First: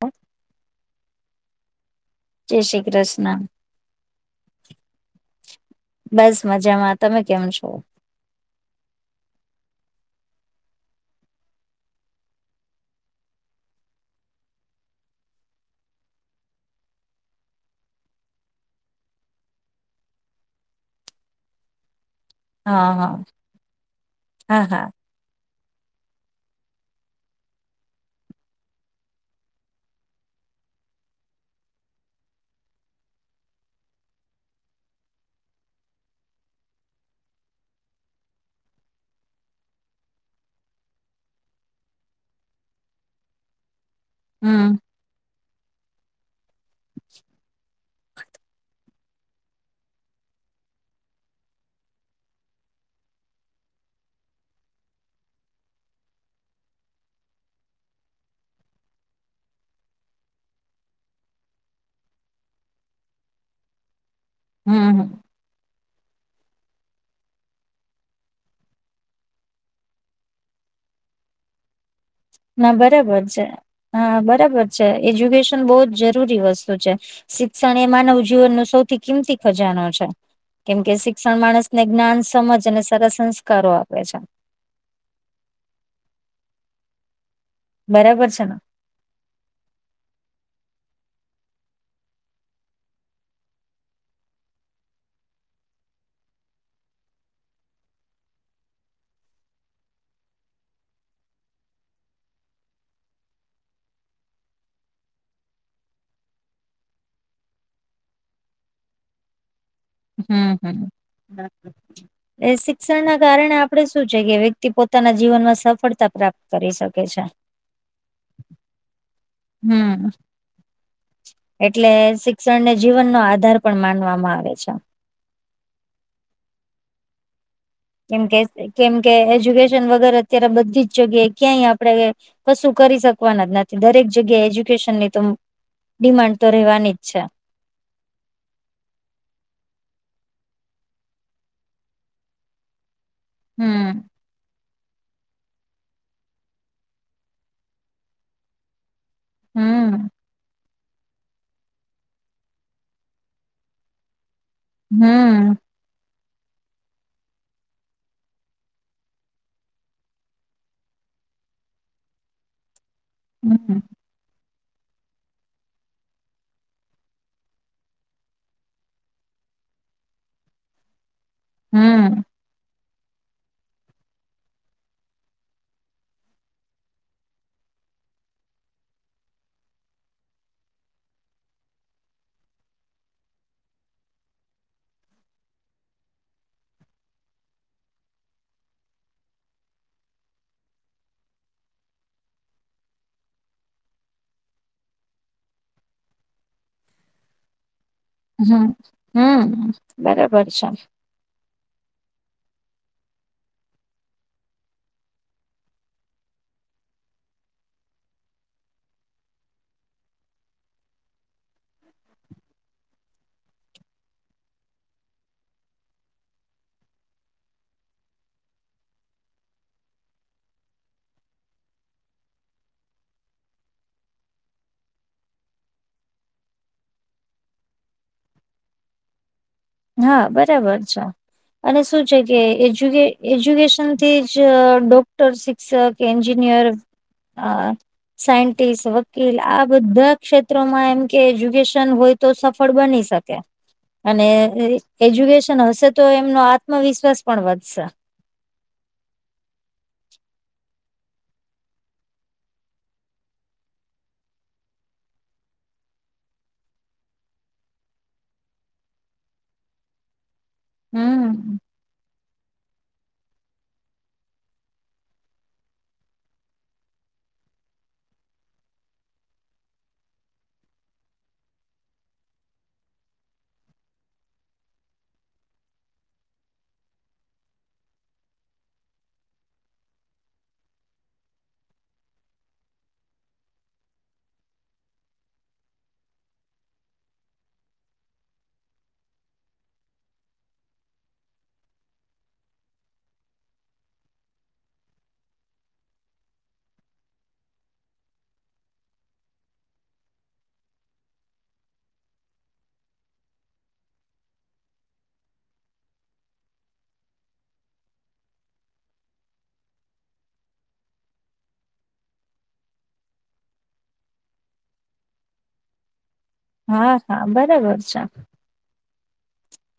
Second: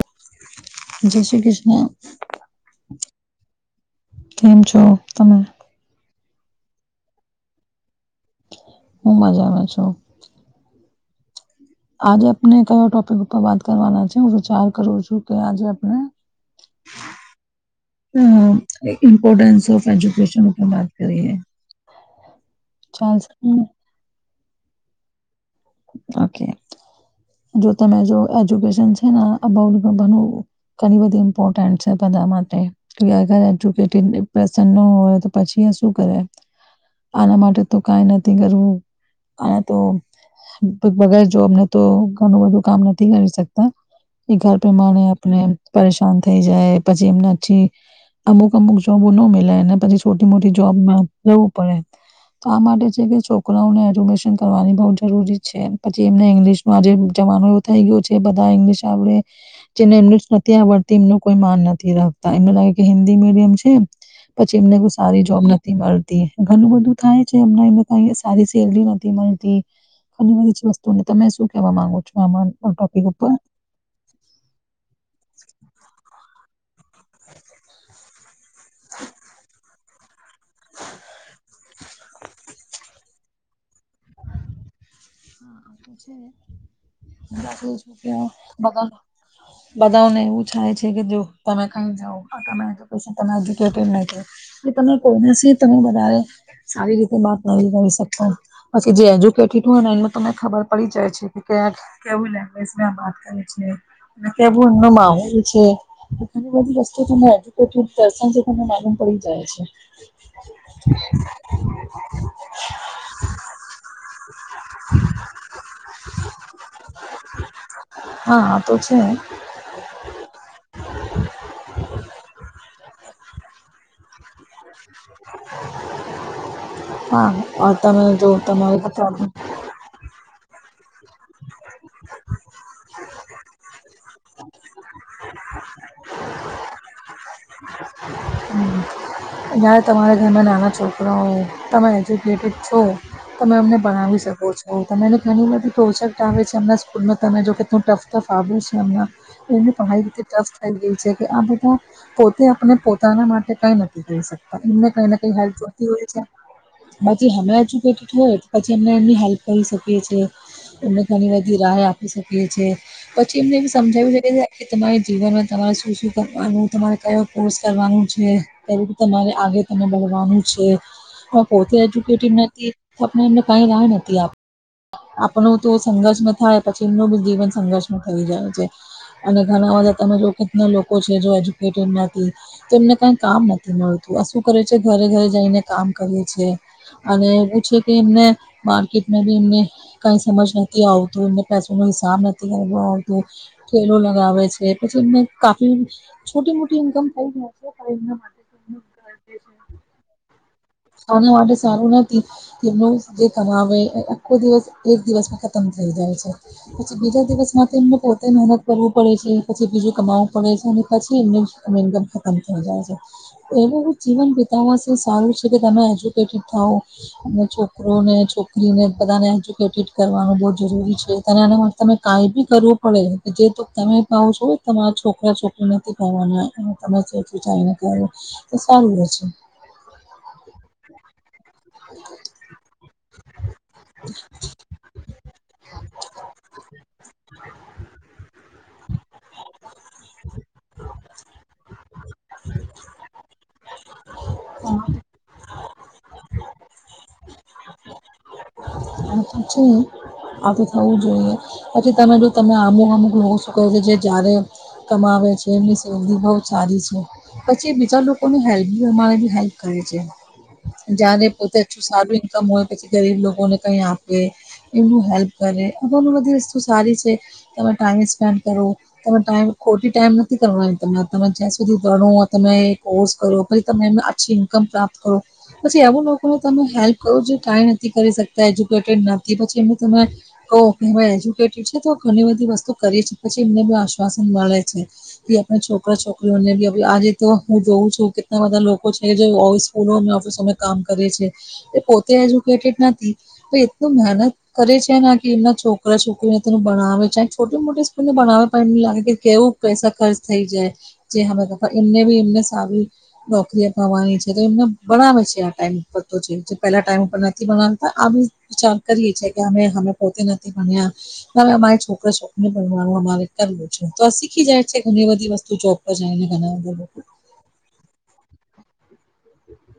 હ. [unintelligible] જય શ્રી કૃષ્ણ, કૃષ્ણ કેમ છો તમે? બસ મજામાં. તમે કેમ છો? હું મજામાં છું. આજે આપને કયો ટોપિક ઉપર વાત કરવાના છે હું વિચાર કરું છું કે આજે આપણે હ [inaudible] ઈમ્પોર્ટન્સ ઓફ એજુકેશન ઉપર બાત કરીએ. હા હા ચાલશે હા હા. ઓકે! જો તમે જો એજ્યુકેશન છે ને અબાઉ બનું ઘણી બધી ઇમ્પોર્ટન્ટ છે બધા માટે કેગર એજુકેડસ હોય તો પછી શું કરે આના માટે તો કઈ નથી કરવું આને તો વગર જોબને તો ઘણું બધું કામ નથી કરી શકતા. એ ઘર હમ પ્રમાણે આપને પરેશાન થઈ જાય પછી એમનેછી અમુક અમુક જોબો ન મળે ને પછી છોટી મોટી જોબ જવું પડે. તો આ માટે છે કે છોકરાઓને એજ્યુકેશન કરવાની બહુ જરૂરી છે પછી એમને ઇંગ્લિશનું આજે જમાનો એવું થઈ ગયો છે બધા ઇંગ્લિશ આવડે જેને એમને જ નથી આવડતી એમનું કોઈ માન નથી રાખતા એમને લાગે કે હિન્દી મીડિયમ છેમ પછી એમને કોઈ હમ હમ સારી જોબ નથી મળતી ઘણું બધું થાય છે એમ એ કઈ સારી સેલરી નથી મળતી. ઘણી બધી જ વસ્તુઓનેમે શું કહેવા માંગો છો? આમાં આ ના ટોપિક બરાબર ઉપર છે. હા બરાબર છે એજ્યુકેશન બહુ જ જરૂરી વસ્તુ છે શિક્ષણ એ માનવ જીવનનો સૌથી કિંમતી ખજાનો છે. કેમ કે શિક્ષણ માણસને જ્ઞાન, સમજ અને સરસ સંસ્કારો આપે છે. બરાબર છે ને [unintelligible] બધાને એવું થાય છે કે જો તમે કઈ જાાવ [unintelligible] કે તમે કોઈનેથી તમે વધારે સારી રીતે વાત નથી કરી શકો. બાકી જે એજ્યુકેટેડ હોય ને એમાં તને ખબર પડી જાય છે. કેવું લેંગ્વેજ વાત કરી છે અને કેવું એમનો માહોલ છે ઘણી બધી રસ્તો તને એજુકેડ દર્શન તમને માલુમ પડી જાય છે [unintelligible] હમ હમ એ શિક્ષણ ના કારણે આપણે શું છે કે વ્યક્તિ પોતાના જીવનમાં સફળતા પ્રાપ્ત કરી શકે છે. હા આતો છે. હમ એટલે શિક્ષણ ને જીવનનો આધાર પણ માનવામાં આવે છે. હા તમે જો કેમકે તમારે કેમ કે એજ્યુકેશન વગર અત્યારે બધી જ જગ્યાએ ક્યાંય આપડે કશું કરી શકવાના જ નથી દરેક જગ્યાએ એજ્યુકેશનની તો- ડિમાન્ડ તો રહેવાની જ છે. હમ જ્યારે તમારા ઘરના નાના છોકરાઓ તમે એજ્યુકેટેડ છો. તમે અમને હમ ભણાવી શકો છો. તો તમને ઘણી બધી પ્રોજેક્ટ આવે છે અમનાં સ્કૂલમાં તમે જો કે કેટલું ટફ ટફ આવ્યું છે આમનાં. એ ને પઢાઈ હમ રીતે ટફ થઈ ગઈ છે કે આ બધા પોતે આપને પોતાના માટે કઈ ન એમને કોઈનાથી કઈ હેલ્પ હમ જોતી હોય છે બાછી અમે એજુકેટેડ હોય પછી અમને એમની હેલ્પ કરી શકીએ છીએ. અમને ઘણી બધી રાહ આપી શકીએ છેએ પછી એમને એ હમ સમજાવી શકે કે તમારી જીવનમાં તમારે શું શું કરવાનું તમારે કયો કોર્સ કરવાનું છે? એવુ તમારે આગે તને બવાનું છે પોતે એજુકેટ હમ નથી. આપને એમને કઈ રાહ નથી આપ આપણું તો સંઘર્ષમાં થાય પછી એમનું બી જીવન સંઘર્ષમાં થઈ જાય છે. અને ઘણા બધા તમે જો કે કેટલા લોકો છે એજ્યુકેટેડ નથી તો એમને કઈ કામ નથ થી મળતું આ શું કરે છે ઘરે ઘરે જઈને કામ કરીએ છે. અને એવું છે કે એમને માર્કેટમાં બી એમને કઈ સમજ નથી આવતું એમને પાસે નો હિસાબ નથી કરવા આવતું. ઠેલો લગાવે છે પછી એમને કાફી છોટી મોટી ઈન્કમ થઈ જાય છે પણ એમના માટે હા ઘર હમ્મ બરાબર છે. આને માટે સારું નથી. એનું જે કમાવે એ આખો દિવસ એક દિવસમાં ખતમ થઈ જાય છે. પછી બીજા દિવસમાંથી એમને પોતે મહેનત કરવું પડે છે પછી બીજું કમાવું પડે છે અને પછી એમને હવે ઇન્કમ ખતમ થઈ જાય છે એ લોકો જીવન બીતાવા આવા માટે સારું જ જે તે તમે એજ્યુકેટેડ થઓ અને છોકરોને છોકરીને બધાને એજ્યુકેટેડ કરવાનું બહુ જરૂરી છે [unintelligible] તમે કઈ બી કરવો પડે જે તો તમે કહો છો તમારા છોકરા છોકરીને ની ભણવાના હોય તમે જે વિચારીને કરો એ સારું રહે છે. હા બરાબર છો. અને શું છે કે એજ્યુ એજ્યુકેશનથી જ ડોક્ટર સી સર કે એન્જિનિયર આ સાયન્ટીસ્ટ વકીલ આ બધા ક્ષેત્રોમાં એમ કે એજ્યુકેશન હોય તો સફળ બની શકે અને એ એજ્યુકેશન હશે તો એમનો આત્મવિશ્વાસ પણ વધશે. અમે પણ છું આ તો થવું જોઈએ પછી તમે જો તમે અમુ અમુક લોકો શું કહે છે જે જ્યારે કમાવે છે એમની સેલેરી બહુ સારી છે. પછી બીજા લોકોને હેલ્પ બી અમારે બી હેલ્પ કરે છે જ્યારે પોતે હમ સારું ઈન્કમ હોય પછી ગરીબ લોકોને કઈ આપે એમનું હેલ્પ કરે અ બધી વસ્તુ સારી છે તમે ટાઈમ સ્પેન્ડ કરો. તમે ટાઈમ ખોટી ટાઈમ નથી કરવાની તમે તમે જ્યાં સુધી ભણો આ તમે કોર્સ કરો. પછી તેમને આછી ઇન્કમ પ્રાપ્ત કરો. પછી આવું લોકોને તમે હેલ્પ કરો જે ટ્રાય નથી કરી શકતા એજ્યુકેટેડ નથી પછી એમનું તમે ઓ કહેવાય એજ્યુકેટેડ છે તો ઘણી બધી વસ્તુ કરી છે પછી એમને બ આશ્વાસન મળે છે. કે આપણા છોકરા છોકરીઓને બી આજે તો હું જોઉં છું કેટલા બધા લોકો છે. જે ઓ સ્કૂલો ઓફિસો કામ કરે છે એ પોતે એજ્યુકેટેડ નથી. પણ એટલું મહેનત કરે છે ને કી એમના છોકરા છોકરીનેનું ભણાવે છે છોટી મોટી સ્કૂલને ભણાવે પણ ની લાગે કે કેવો પૈસા ખર્ચ થઈ જાય જે [unintelligible] એમને બી એમને સારી નોકરી તો વહે છે જેમના ભણાવે છે આ ટાઈમ પર તો જે પહેલા ટાઈમ ઉપર નથી ભણાવતા આ બી વિચાર કરીએ છીએ કે અમે અમે પોતે નથી ભણ્યા તો અમારે છોકરા છોકરી ને ભણવાનું અમારે કરવું છે તો આ શીખી જાય છે ઘણી બધી વસ્તુ જો [unintelligible] ને ઘણા લોકો આ બરાબર છા.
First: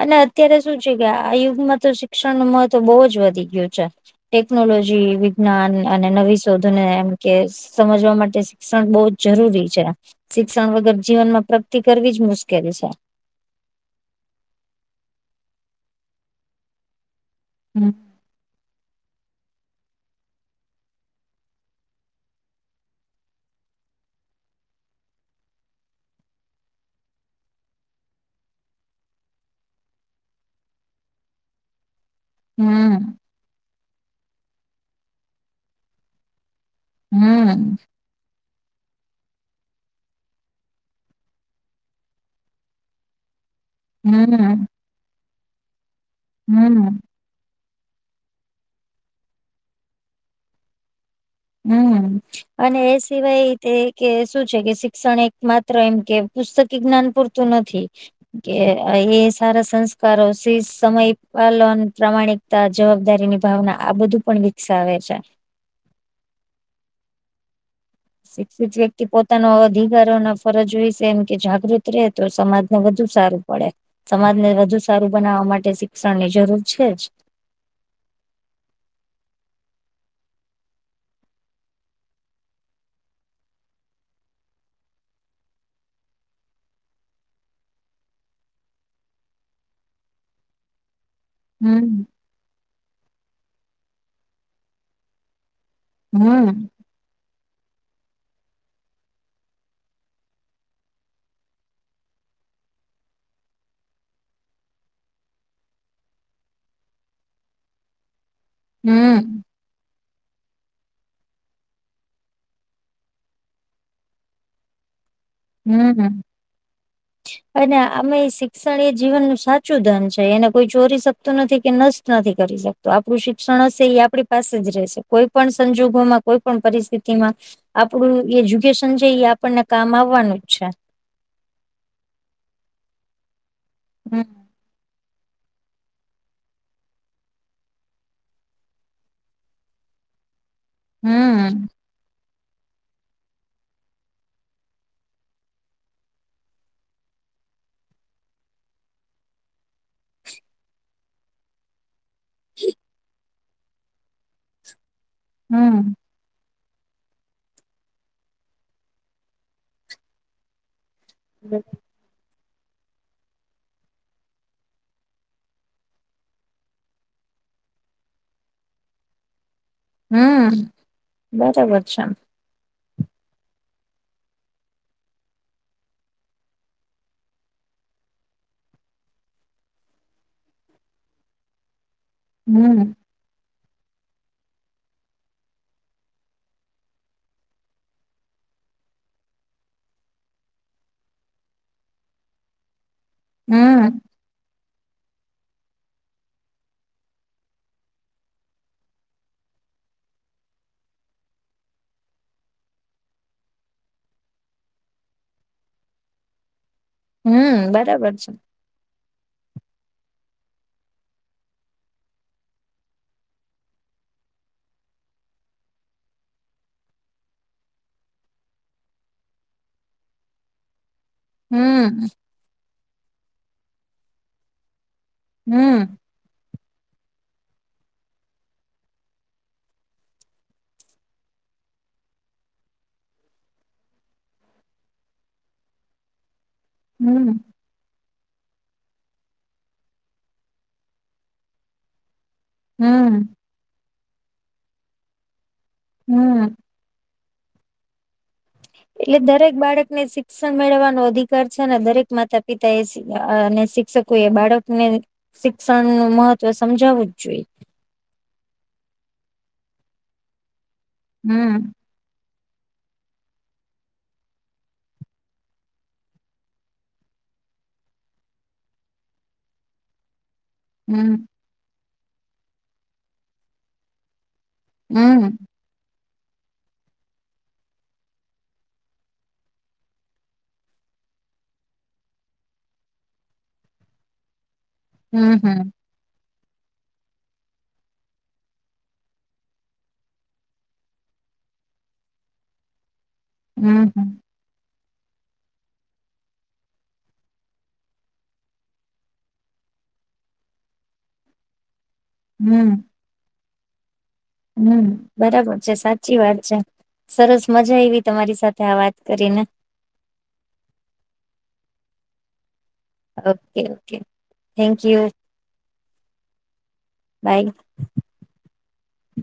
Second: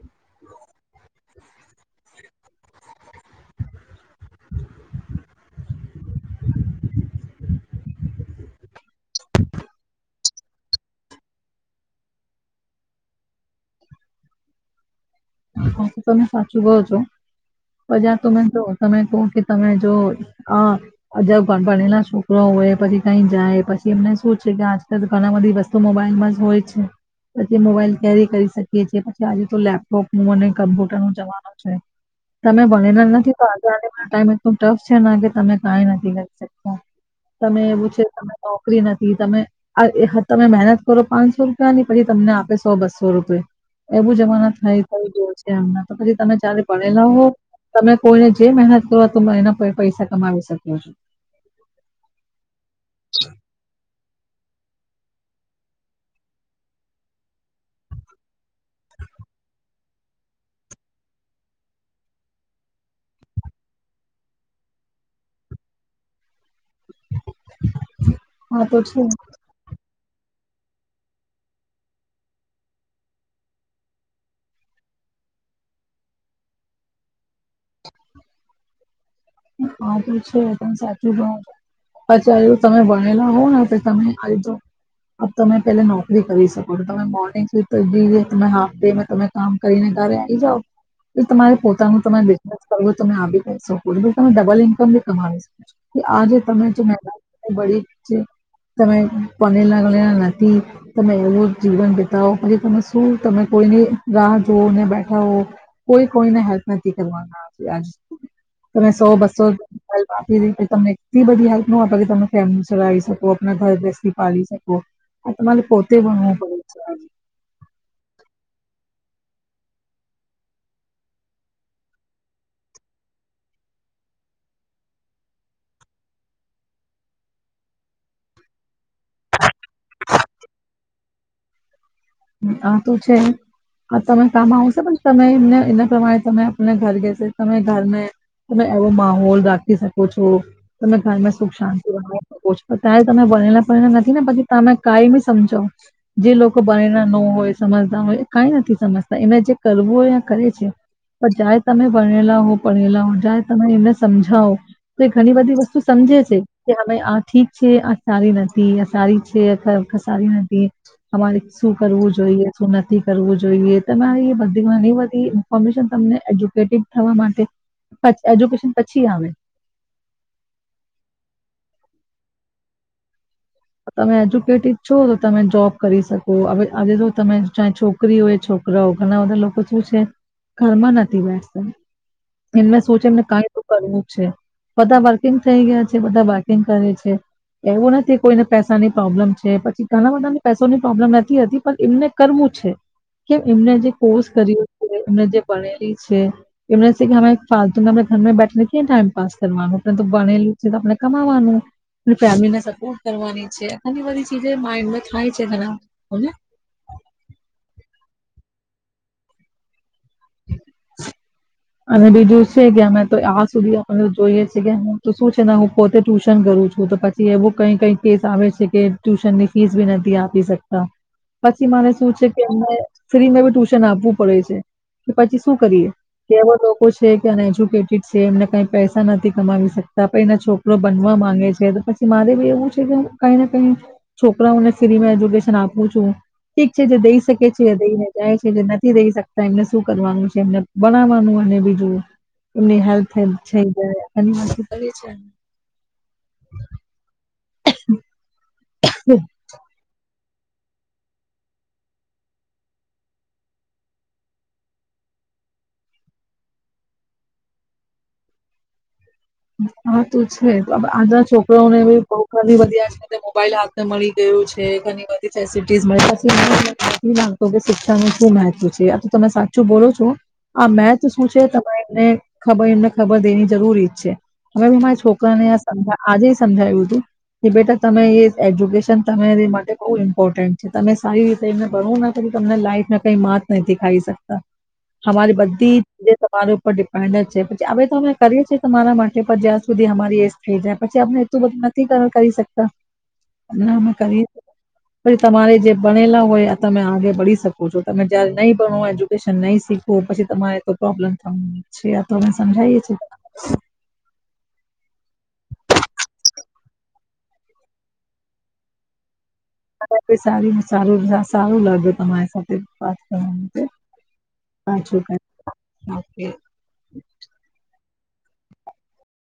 અને અત્યારે શું છે કે આ યુગમાં તો શિક્ષણ નું મહત્વ બહુ જ વધી ગયું છે. ટેકનોલોજી વિજ્ઞાન અને નવી શોધને એમ કે સમજવા માટે શિક્ષણ બહુ જ જરૂરી છે શિક્ષણ વગર જીવન માં પ્રગતિ કરવી જ મુશ્કેલી છે. હ તો તમે સાચું કહો છો હમ બજા તમે જો તમે કહો કે તમે જો આ અજ ભણેલા છોકરા હોય પછી કઈ જાય પછી એમને શું છે કે આજકાલ ઘણા બધી વસ તો મોબાઈલમાં જ હોય છે પછી મોબાઈલ કેરી કરી શકીએ છી પછી આ જે તો લેપ કોક નું અને કમ્પ્યુટર નું જવાનું છે તમે ભણેલા હમ નથી જ ટાઈમટું ટફ છે કે તમે કઈ નથી કરી શકતા તમે હમ એવું છે તમે નોકરી નથી તમે તમે મહેનત કરો પાંચસો રૂપિયા ની પછી તમને આપે સો બસો રૂપિયા હમ મ તો પછી તમે ચારે હમ ભણેલા તમે કોઈને જે મહેનત કરો તો એના પર પૈસા કમાવી શકો્યો છો હમ અને એ સિવાય તે કે શું છે કે શિક્ષણ એક માત્ર એમ કે પુસ્તક જ્ઞાન પૂરતું નથી કે એ સારા સંસ્કારો સમય પાલન પ્રમાણિક જવાબદારી ની ભાવના આ બધું પણ વિકસાવે છે હા તો છે, શી્ પો પોતાનો અધિકારો ના ફરજ હોય છે એમ કે જાગૃત રહે તો સમાજને વધુ સારું પડે સમાજને વધુ સારું બનાવવા માટે શિક્ષણ ની જરૂર છે જ હા તો છે એ પણ સાચી બ અત્યારે તમે ભણેલા હોવ ને તમે આવીજો તમે પેલા નોકરી કરી શકો છો તમે મોર્નિંગ સુી તમે હાફ ડેમાં તમે કામ કરીને ત્યારે આવીઈ જાાવ એ તમારે પોતાનું હમ તમે બિઝનેસ કરવો તો તમે આવી ક શકો છો તમે ડબલ ઇન્કમ ભી કમાવી શકો છો કે આજે તમે હમ જે મ બળી તમે પનેર લ નથી તમે એવું જીવન બીતાવો પછી તમે શું તમે કોઈની રાહ જોવ ને બેઠા હો કોઈ કોઈને હેલ્પ નથી કરવાના આજ તમે સો હમ બસો હેલ્પ આપી ર તમને એટલી બધી હેલ્પ ન આપે કે તમે ફેમિલી ચલાવી શકો આપણા ઘર બેસીથી પાલી શકો આ તમારે પોતે હમ ભનવું પડે છે અને આમાં શિક્ષણ એ જીવન ન સાચું ધન છે એને કોઈ ચોરી શકતું નથી કે ન નથી કરી શકતો આપણું શિક્ષણ હશે એ આપણી પાસે જ રહેશે કોઈ પણ સંજોગોમાં કોઈ પણ પરિસ્થિતિમાં આપડું એજ્યુકેશન છે એ આપણને કામ આવવાનું જ છે આ તું છે આ હમ તમે કામ આવશે પણ તમે એમને એના પ્રમાણે તમે આપને ઘર ગસે તમે ઘર તમે એવો માહોલ રાખી શકો છો તમે ઘરમાં સુખ હમ શાંત છ ત્યારે તમે ભણેલાલા નથી ને પછી તમે કઈમી સમજો જે લોકો પરણ ન હોય સમજદ ન હોય કઈ નથી સમજતા એને જે કરવું હોય એ કરે છે પણ જ તમે ભણેલા હો ભણેલા હો જાય તમે એમને સમજાવો તો એ ઘણી બધી વસ્તુ હમ સમજે છે કેમે આ ઠીક છે આ સારી નથી આ સારી છે સારી નથી શું કરવું જોઈએ શું નથી કરવું જોઈએ તમારી બધી ઘણી બધી ઇન્ફોર્મેશન તમને એજ્યુકેટેડ થવા માટે પ એજ્યુકેશન પછી આવે હમ બરાબર છેમ તમે એજ્યુકેટેડ છો તો તમે જોબ કરી શકો હવે આજે જો તમે છોક છોકરી હોય છોકરાઓ ઘણા બધા લોકો શું છે ઘરમાં નથી બેસતા એ મે હમ સોચે એને ક કરવું છે બધા પર્કિંગ થઈ ગયા છે બધા બાર્કિંગ કરે છે એવું નથી કોઈને પૈસાની પ્રોબ્લેમ છે પછી ઘણા બધાની પેસોની પ્રોબ્લેમ નથી હતી પણ એમને કરવું છે કે એમને જે હમ કોર્સ કર્યો છે એમને જે ભણેલી છે. એમને છે કે ફાતુને આપણે ઘરમાં બેઠને ક્યા ટાઈમ પાસ કરવાનું આપણે તો બનેલું છે આપણે કમાવાનું. ફેમિલી ને સપોર્ટ કરવાની છે ઘણી બધી ચીજ માઇન્ડમાં થાય છે ઘણાને હમ બરાબર છે અને બીજું છે કે અમે તો આ સુધી આપ જોઈએ છે કે હું શું છે ને હું પોતે ટ્યુશન કરું છું તો પછી એવું કઈ કઈ કેસ આવે છે કે ટ્યુશન ની ફીસ ભી નથી આપી શકતા પછી માને હમ શું છે કે અમને ફ્રીમાં બી ટ્યુશન આપવું પડે છે કે પછી શું કરીએ હમ કે એવા લોકો છે કે અનએજ્યુકેટેડ છે એમને કઈ પૈસા નથી કમાવી શકતા પને છોક બનવા માંગે છે, તો પછી મારે બી એવું છે કે કઈ ને કઈ છોકરાઓને ફ્રીમાં એજ્યુકેશન આપું છું. ઠીક છે જે દઈ હમ શકે છે દઈને જાય છે જે નથી દઈ શકતા એમને શું કરવાનું છે એમને બનાવાનું અને બીજું એમની હેલ્થેલ્ હમ થઈ જાય [inaudible] હમ્મ. હ એટલે દરેક બાળક ને શીખ શિક્ષણ મેળવવાનો અધિકાર છે ને દરેક માતા પિતા એ અને અ શિક્ષકો એ બાળકને શિક્ષણ નું મહત્વ સમજાવવું જ જોઈએ. હા તો છે આજના હમ છોકરાઓને ભી બવ ઘણી બધી આજધતે મોબાઈલ હાથે મળી ગયું છે, ઘણી બધી ફેસિલટી મળ [inaudible] તો શિક્ષણનું શું મહત્વ છે આ તો તમે સાચું બોલો છો? આ મેથ હમ શું છે તમારે એમને ખબર એમને ખબર દેવી જરૂરી જ છે. હવે મે મારા હમ છોકરાને આજે સમજાવ્યું તું. કે બેટા તમે એ એજ્યુકેશન તમારી માટે બહુ ઇમ્પોર્ટન્ટ છે તમે સારી રીતે એને ભણો ને તો તમને લાઈફમાં કઈ માત નથી ખાઈ શકતા. અમારી હમ હમ બધી તમારી ઉપર ડિપેન્ડ છે, પછી હવે તો અમે કરીએ છીએ તમારા માટ ટે જ્યાં સુધી અમારી એજ થઈ જાય પછી અને એટલું બધું નથી કરી શકતા. હમ [unintelligible] હમ કરી પછી તમારે જે બનેલા હોય આ તમે આગે બળી શકો છો તમે જયારે નહીં ભણોય નહી શીખવું પછી તમારે તો પ્રોબ્લેમ થવા છે આ તો અમે સમજાયએ છીએ. હમ્મ, બરાબર છે, સાચી વાત છે. સરસ મજા આઈવી તમારી સાથે આ વાત કરીને. સાર સારું સારું લાગે તમારી સાથે. ઓકે પાકોજ ઓકે થેન્ક પાછુ યુ કાઈ [inaudible] બાઈ.